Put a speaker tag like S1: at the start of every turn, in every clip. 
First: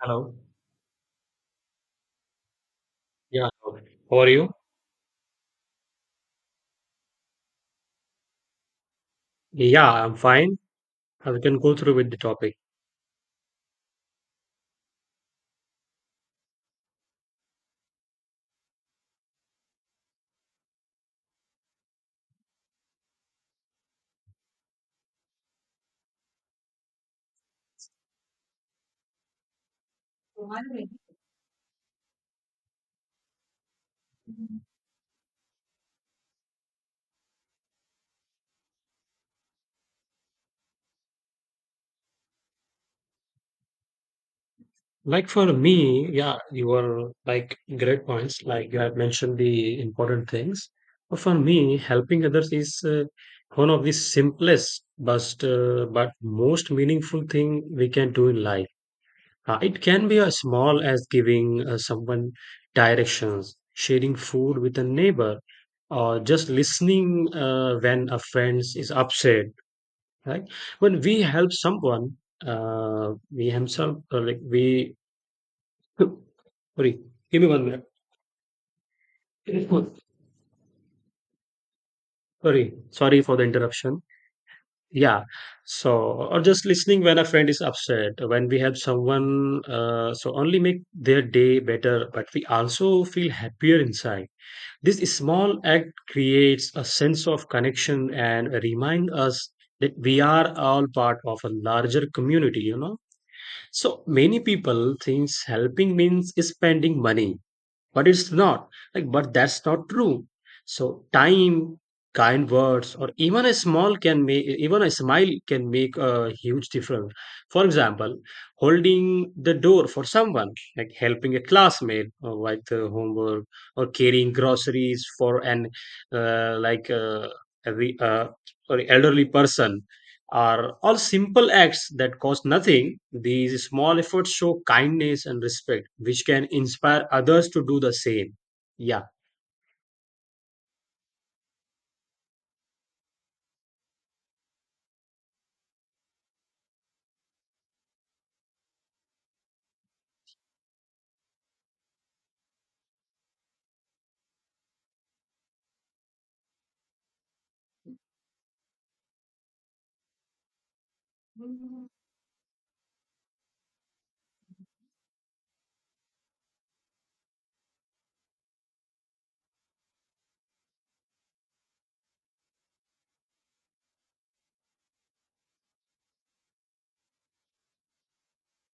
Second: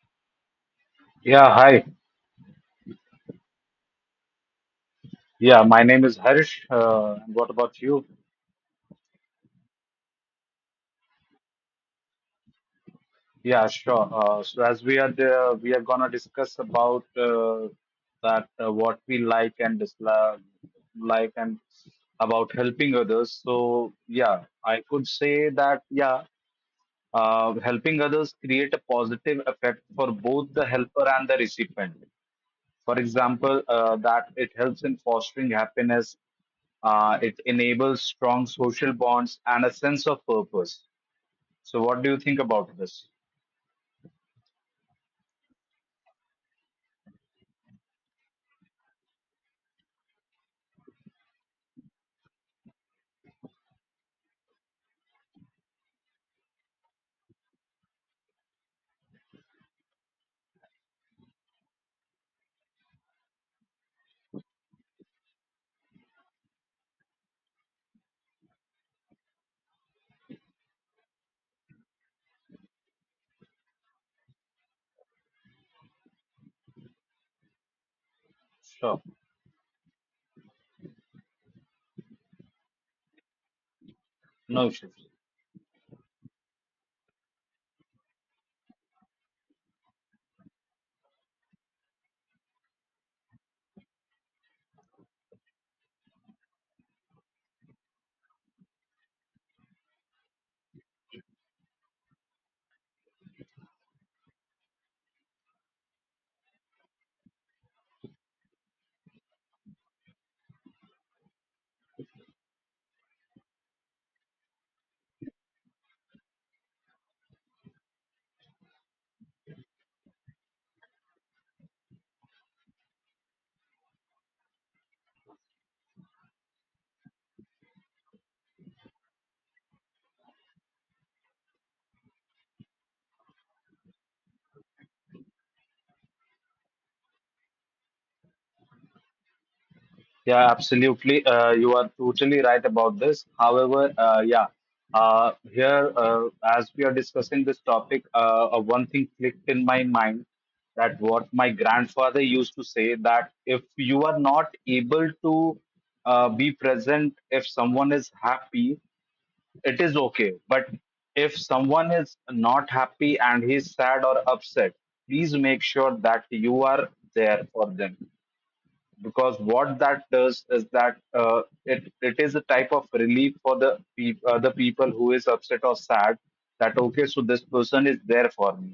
S1: Hello.
S2: Yeah, hi.
S1: Yeah. Hello. How are you?
S2: Yeah, my name is Harish. And what about you?
S1: Yeah, I'm fine. We can go through with the topic.
S2: Yeah, sure. So as we are there, we are gonna discuss about that what we like and dislike, like and about helping others. So yeah, I could say that yeah, helping others create a positive effect for both the helper and the recipient. For example, that it helps in fostering happiness, it enables strong social bonds and a sense of purpose. So, what do you think about this?
S1: Like, for me, yeah, you were like great points. Like, you had mentioned the important things. But for me, helping others is one of the simplest, but most meaningful thing we can do in life. It can be as small as giving someone directions, sharing food with a neighbor, or just listening when a friend is upset. Right? When we help someone, we himself like we. Sorry, give me one
S2: Sure,
S1: minute. Sorry for the interruption.
S2: no issues.
S1: Yeah. So, or just listening when a friend is upset, when we help someone, so only make their day better, but we also feel happier inside. This small act creates a sense of connection and remind us that we are all part of a larger community. So many people thinks helping means spending money, but it's not. Like, but that's not true. So, time, kind words, or even a small can make, even a smile can make a huge difference. For example, holding the door for someone, like helping a classmate or like the homework, or carrying groceries for an like every sorry elderly person are all simple acts that cost nothing. These small efforts show kindness and respect, which can inspire others to do the same. Yeah,
S2: Yeah, absolutely. You are totally right about this. However, yeah, here as we are discussing this topic, one thing clicked in my mind that what my grandfather used to say that if you are not able to be present, if someone is happy, it is okay. But if someone is not happy and he's sad or upset, please make sure that you are there for them, because what that does is that it is a type of relief for the peop the people who is upset or sad, that okay, so this person is there for me,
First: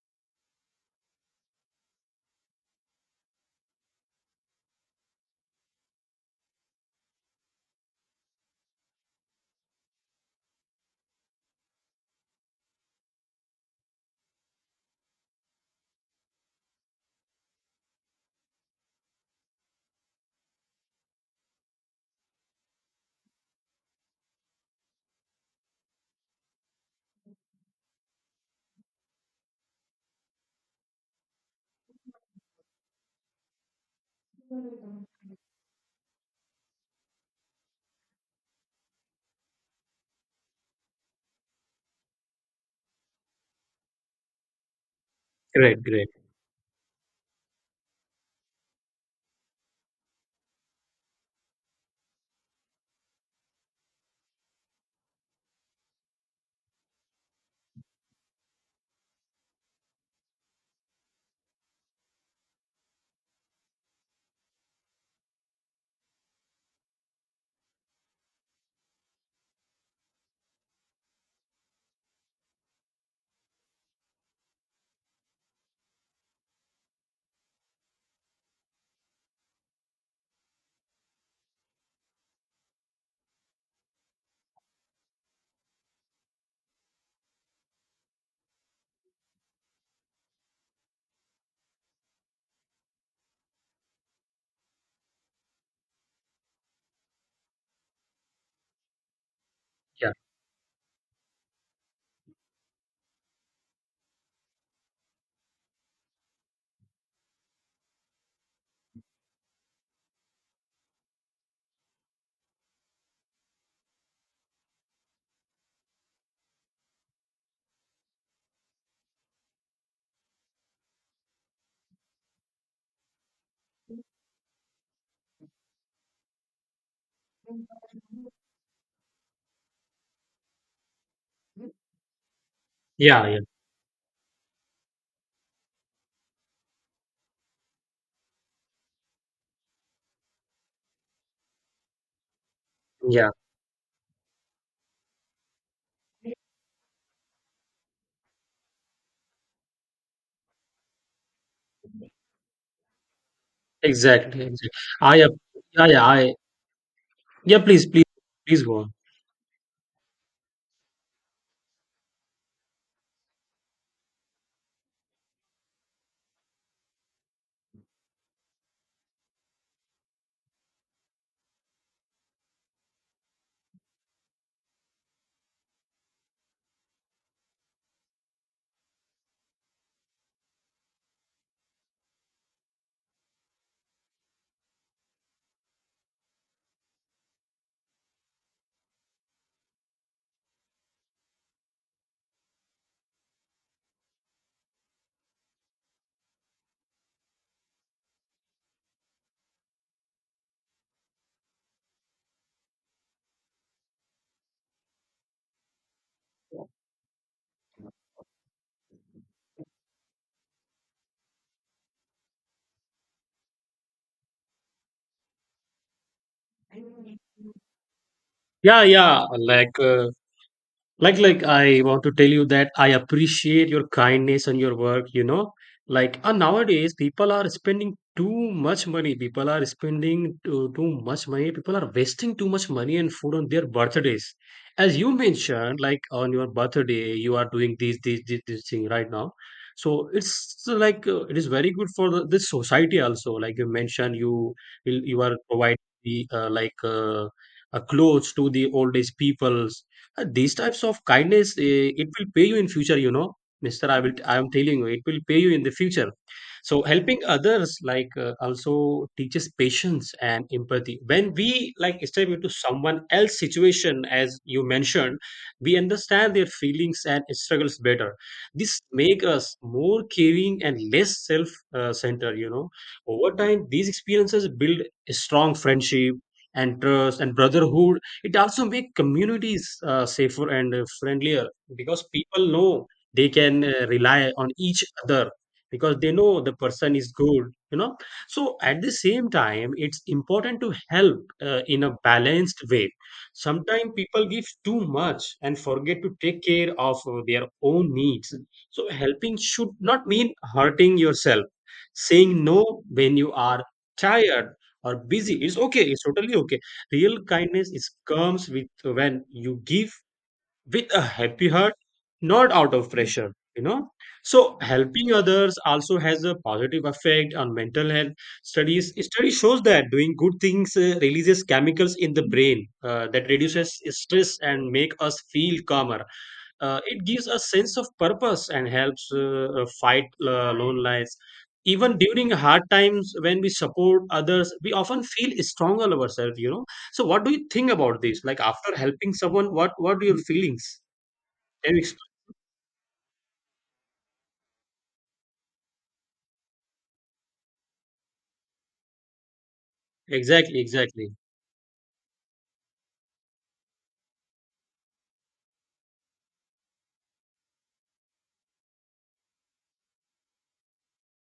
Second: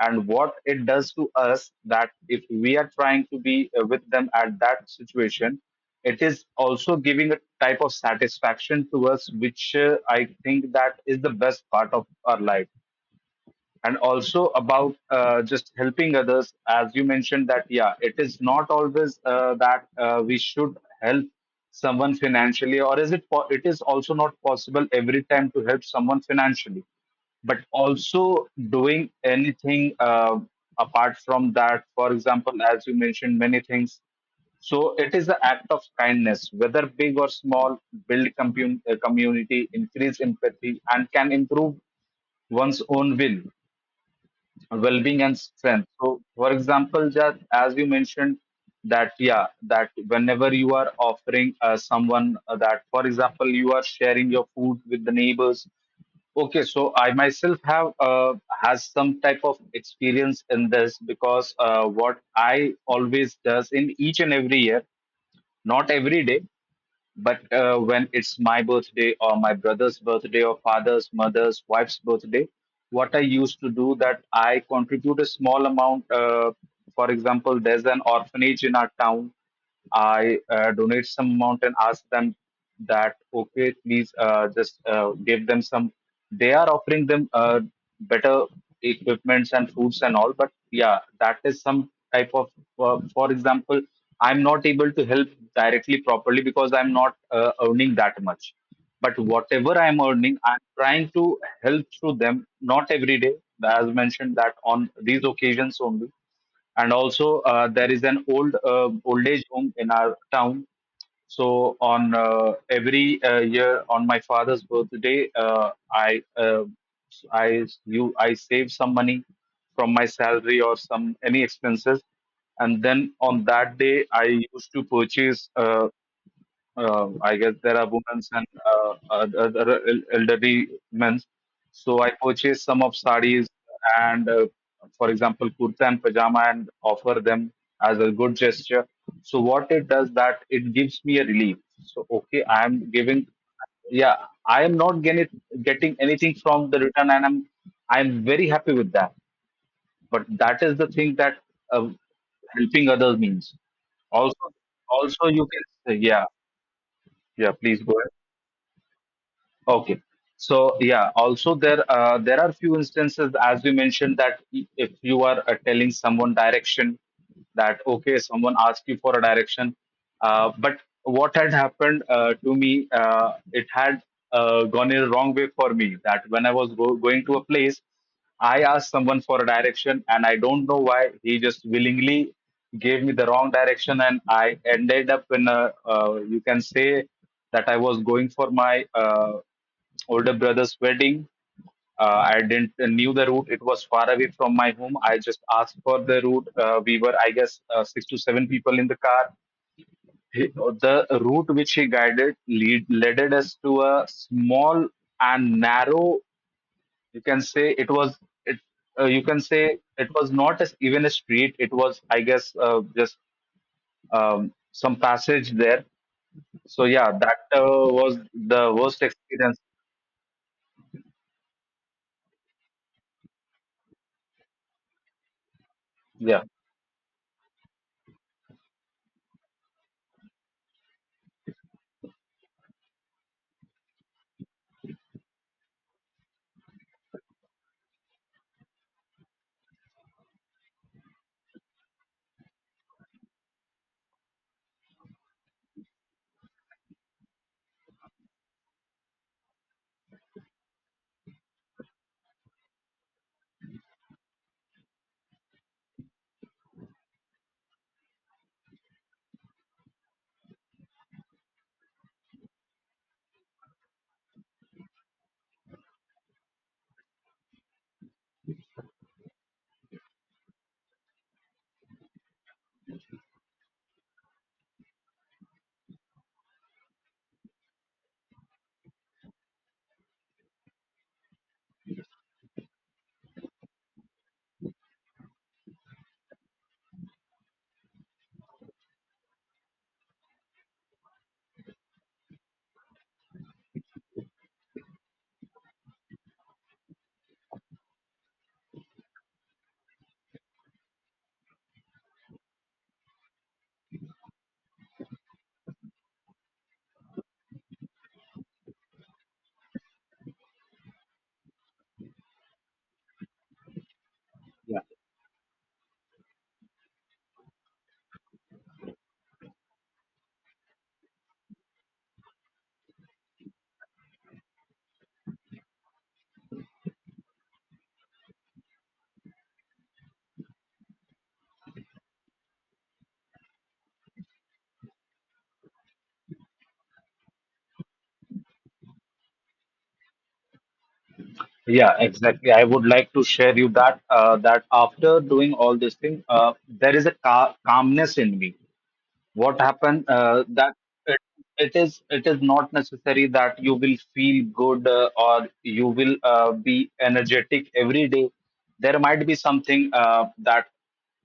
S2: and what it does to us that if we are trying to be with them at that situation, it is also giving a type of satisfaction to us, which I think that is the best part of our life. And also about just helping others, as you mentioned, that yeah, it is not always that we should help someone financially, or is it is also not possible every time to help someone financially, but also doing anything, apart from that, for example, as you mentioned many things. So it is the act of kindness, whether big or small, build community, increase empathy, and can improve one's own will well-being and
S1: great,
S2: strength. So
S1: great.
S2: for example, just as you mentioned that yeah, that whenever you are offering someone, that for example you are sharing your food with the neighbors. Okay, so I myself have has some type of experience in this, because what I always does in each and every year, not every day, but when it's my birthday or my brother's birthday or father's, mother's, wife's birthday, what I used to do that I contribute a small amount. For example, there's an orphanage in our town. I donate some amount and ask them that okay, please just give them some. They are offering them better equipments and foods and all, but yeah, that is some type of. For example, I'm not able to help directly properly because I'm not earning that much. But whatever I'm
S1: Yeah,
S2: earning, I'm trying to help through them. Not every day, as mentioned, that on these occasions only. And also there is an old age home in our town, so on every year on my father's birthday, I save some money from my salary or some any expenses, and then on that day I used to purchase, I guess there are women and other elderly men. So I purchase some of
S1: yeah, yeah,
S2: sarees and, for example, kurta and pajama, and offer them as a good gesture. So what it does, that it gives me a relief. So okay, I am giving.
S1: yeah.
S2: Yeah, I am not getting anything from the return, and I'm very happy with that. But that is the thing that uh, helping others means.
S1: Exactly,
S2: Also,
S1: exactly. I,
S2: also
S1: ap-
S2: you
S1: yeah,
S2: can
S1: yeah,
S2: yeah, yeah,
S1: yeah.
S2: please
S1: Please,
S2: go.
S1: please, please go on.
S2: Okay, so yeah, also there are few instances, as you mentioned, that if you are telling someone direction, that okay, someone asked you for a direction, but what had happened to me, it had gone in a wrong way for me, that when I was going to a place, I asked someone for a direction, and I don't know why he just willingly gave me the wrong direction, and I ended up in a, you can say that I was going for my older brother's wedding. I didn't knew the route. It was far away from my home. I just asked for the route. We were, I guess, 6 to 7 people in the car. He- The route which he guided led us to a small and narrow. You can say it was. It, you can say it was not as even a street. It was, I guess, just um, some passage there. So yeah, that was the
S1: Yeah,
S2: worst
S1: yeah.
S2: experience.
S1: Like. Like, I want to tell you that I appreciate your kindness and your work. Like, and
S2: Yeah.
S1: nowadays people are spending too much money. People are spending too much money. People are wasting too much money and food on their birthdays, as you mentioned, like on your birthday you are doing this thing right now. So it's like, it is very good for this society also, like you mentioned. You are providing the clothes to the old age people. These types of kindness, it will pay you in future. You know, Mister, I will. I am telling you, it will pay you in the future. So helping others, like, also teaches patience and empathy. When we, like, step into someone else's situation, as you mentioned, we understand their feelings and struggles better. This make us more caring and less self centered. Over time, these experiences build a strong friendship and trust and brotherhood. It also make communities safer and friendlier, because people know they can rely on each other, because they know the person is good you know so at the same time, it's important to help in a balanced way. Sometimes people give too much and forget to take care of their own needs. So helping should not mean hurting yourself. Saying no when you are tired or busy is okay, it's totally okay. Real kindness is comes with when you give with a happy heart, not out of pressure. So helping others also has a positive effect on mental health. Studies study shows that doing good things releases chemicals in the brain that reduces stress and make us feel calmer. It gives a sense of purpose and helps fight loneliness, even during hard times. When we support others, we often feel stronger ourselves. So what do you think about this, like, after helping someone? What are your feelings? Can you
S2: Yeah,
S1: explain?
S2: exactly. I would like to share you that after doing all this thing, there is a ca calmness in me. What happened
S1: Exactly,
S2: that
S1: exactly.
S2: it, it is not necessary that you will feel good or you will be energetic every day. There might be something that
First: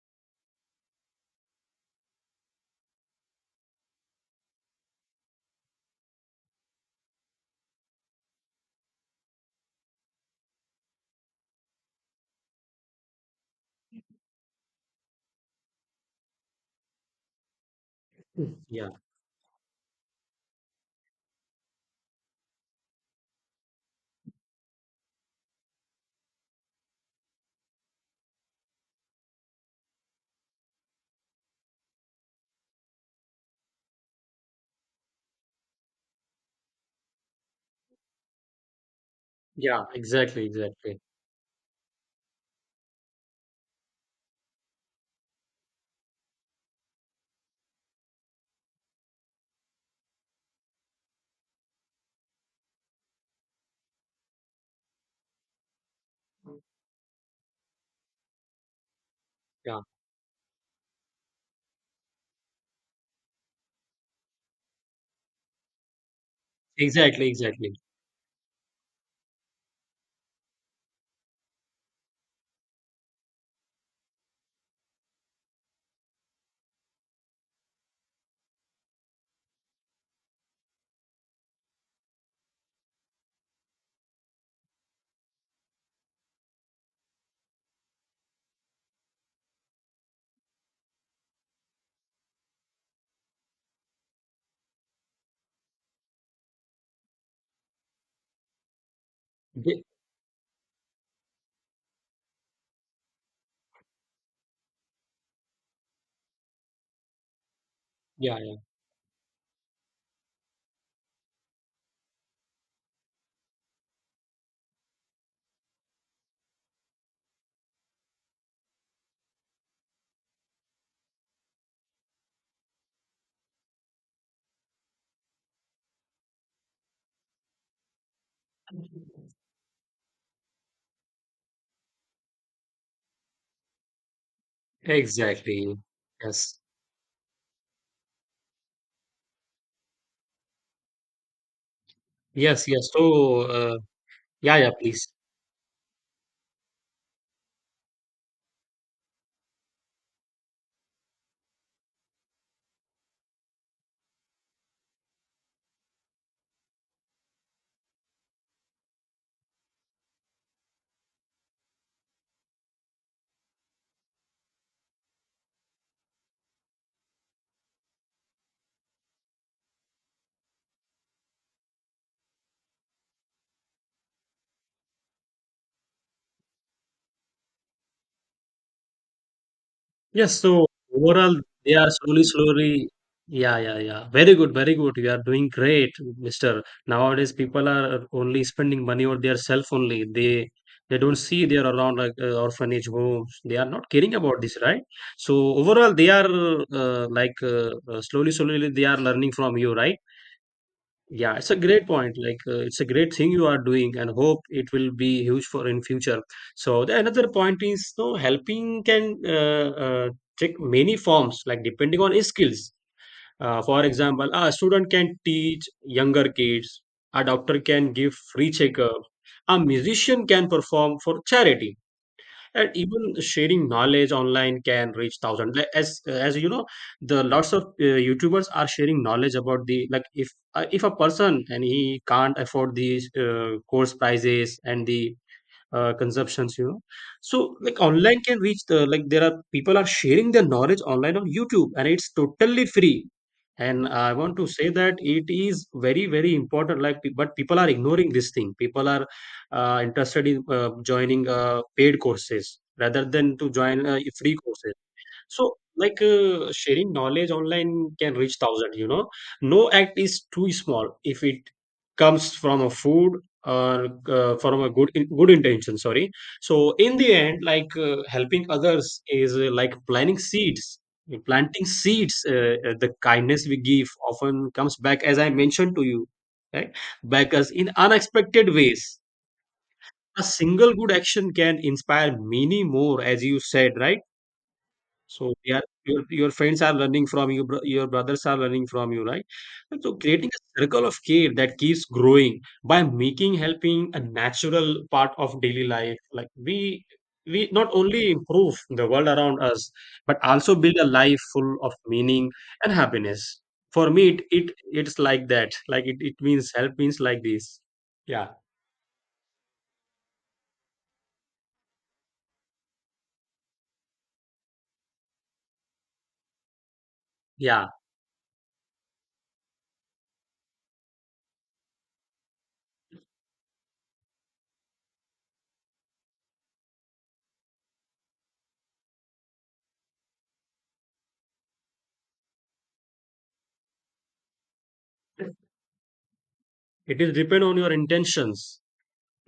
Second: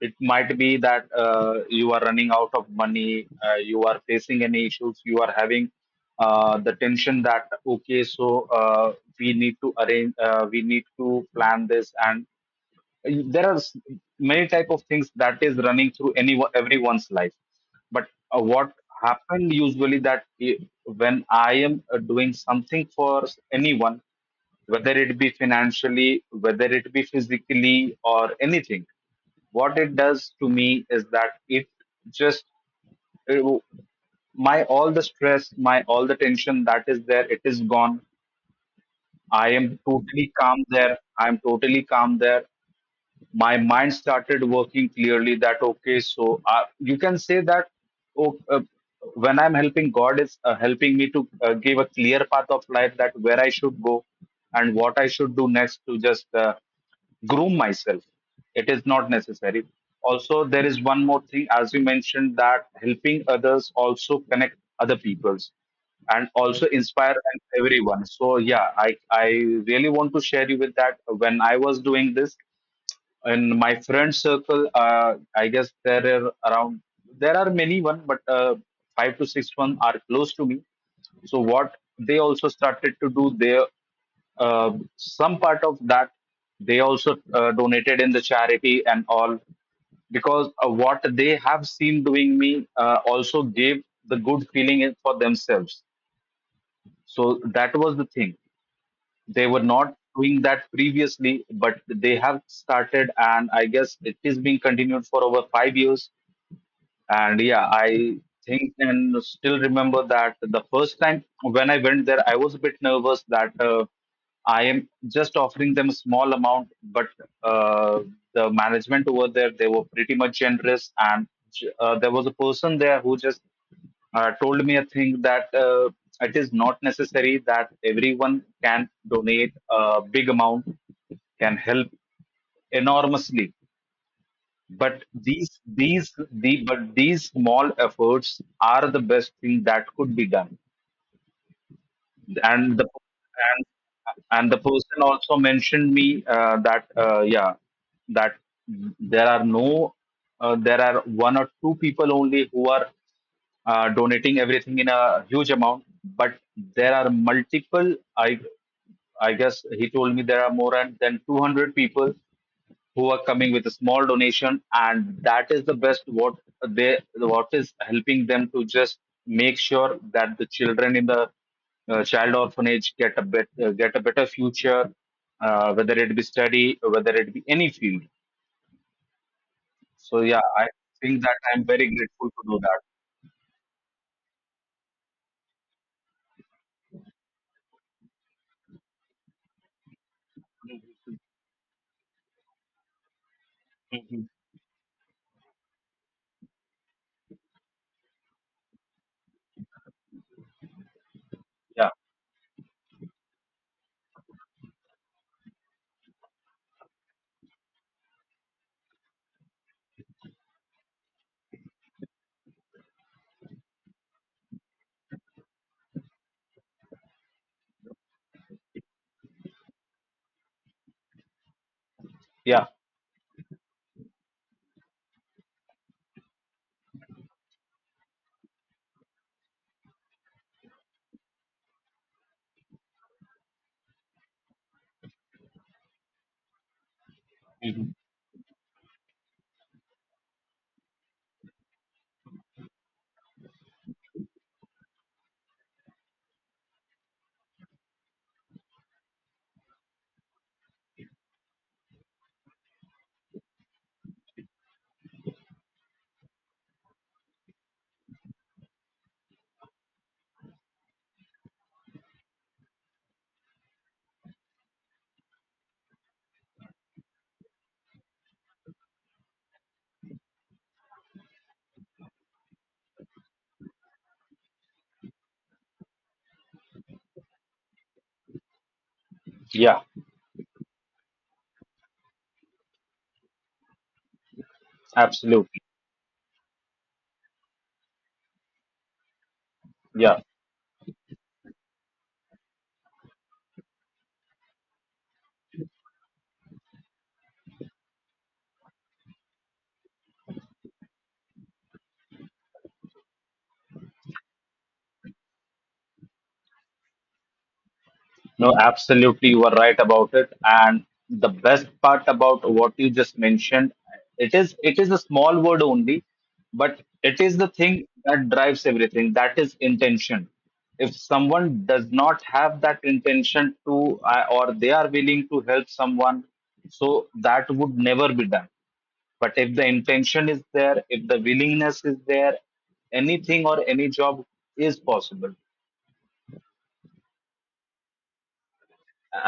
S2: it might be that you are running out of money, you are facing any issues, you are having the tension that okay, so we need to arrange, we need to plan this, and there are many type of things that is running through anyone everyone's life. But what
S1: Yeah,
S2: happened usually that when I am doing something for anyone, whether it be financially, whether it be physically or anything, what it does to me is that it just it w- my all the stress, my all the tension that is there, it is gone. I am
S1: yeah.
S2: totally
S1: Exactly,
S2: calm there.
S1: exactly.
S2: I am totally calm there. My mind started working clearly, that okay, so you can say that oh, when I'm helping, god is helping me to give a clear path of life, that where I should go and what I should do next to just groom myself. It is not necessary.
S1: Yeah.
S2: Also, there is one more thing, as you mentioned, that helping others also connect other peoples, and also inspire
S1: Exactly,
S2: and
S1: exactly.
S2: everyone. So yeah, I really want to share you with that when I was doing this in my friend circle, I guess there are around, there are many one, but five to six one are close to me. So what they also started to do, they uh, some part of that, they also donated in the charity and all, because what they have seen doing me also gave the good feeling for themselves. So that was the thing. They were
S1: Th-
S2: not doing that previously, but they have started, and I guess it is being continued for over 5 years. And yeah, I
S1: yeah, yeah.
S2: think and still remember that the first time when I went there, I was a bit nervous that I am just offering them a small amount, but uh, the management over there, they were pretty much generous. And there was a person there who just told me a thing, that it is not necessary that everyone can donate a big amount, can help enormously, but these
S1: Exactly.
S2: these
S1: Yes,
S2: the but these small efforts are the best thing that could be done.
S1: yes,
S2: And the
S1: yes. So,
S2: and
S1: uh,
S2: and
S1: yeah,
S2: the
S1: yeah,
S2: person
S1: please.
S2: also mentioned me that, yeah, that there are no, there are one or two people only who are donating everything in a huge amount, but there are multiple. I guess he told me there are more than 200 people who are coming with a small donation, and that is the best what they, what is helping them to just make sure that the children in the child orphanage get a bit, get a better future, whether it be study, whether it be any field. So
S1: Yes,
S2: yeah, I
S1: so
S2: think that
S1: overall,
S2: I'm
S1: they
S2: very
S1: are slowly,
S2: grateful to do that.
S1: slowly. Yeah, yeah, yeah. Very good, very good. You are doing great, Mister. Nowadays, people are only spending money on their self only. They don't see they are around, like, orphanage homes. They are not caring
S2: Mhm.
S1: about this, right? So overall, they are slowly, slowly they are learning from you, right? Yeah, it's a great
S2: Yeah,
S1: point. Like, it's a great thing you are doing, and hope it will be huge for in future. So the another point is, no helping can take many forms, like depending on his skills. For example, a student can teach younger kids. A doctor can give free checkup. A musician can perform for charity,
S2: yeah.
S1: and even sharing knowledge online can reach thousands, like, as you know the lots of youtubers are sharing knowledge about the, like, if a person and he can't afford these course prices and the consumptions. So, like,
S2: Mhm.
S1: online can reach the, like, there are people are sharing their knowledge online on youtube, and it's totally free. And I want to say that it is very very important. Like, but people are ignoring this thing. People are interested in joining paid courses rather than to join free courses. So, like, sharing knowledge online can reach thousand. No act is too small if it comes from a food or from a good intention. Sorry. So, in the end, like, helping others is, like planting seeds. Planting seeds. The kindness we give often comes back, as I mentioned to you, right? Back us in unexpected ways.
S2: Yeah,
S1: A single good action can inspire many more, as you said, right? So they
S2: absolutely.
S1: are your friends are learning from you, your brothers are learning from you, right? And so
S2: Yeah.
S1: creating a circle of care that keeps growing by making helping a natural part of daily life. Like, we not only improve the world around us, but also build a life full of meaning and happiness. For me, it's like that. Like, it means, help means like this. Yeah.
S2: No, absolutely, you are right about it. And the best part about what you just mentioned, it is a small word only, but it is the
S1: Yeah.
S2: thing that drives everything. That is intention. If someone does not have that intention to, or they are willing to help someone, so that would never be done. But if the intention is there, if the willingness is there, anything or any job is possible.
S1: It is depend on your intentions,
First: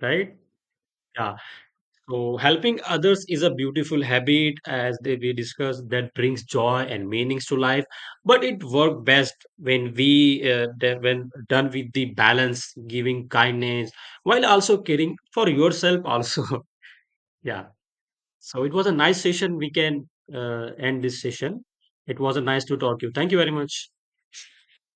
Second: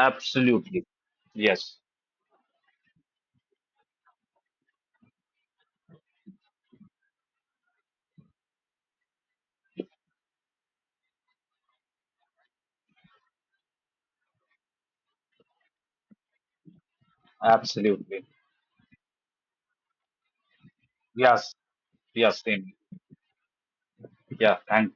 S1: right? Yeah.
S2: yes.
S1: So, helping others is a beautiful habit, as we discussed, that brings joy and meanings to life. But it works best when we, that when done with the balance, giving kindness while also caring for yourself. Also, yeah.
S2: Absolutely.
S1: So it was a nice session. We can end this
S2: Yes.
S1: session. It was
S2: Yes.
S1: a nice
S2: Same.
S1: to talk to you. Thank you very much.
S2: Yeah. Thanks.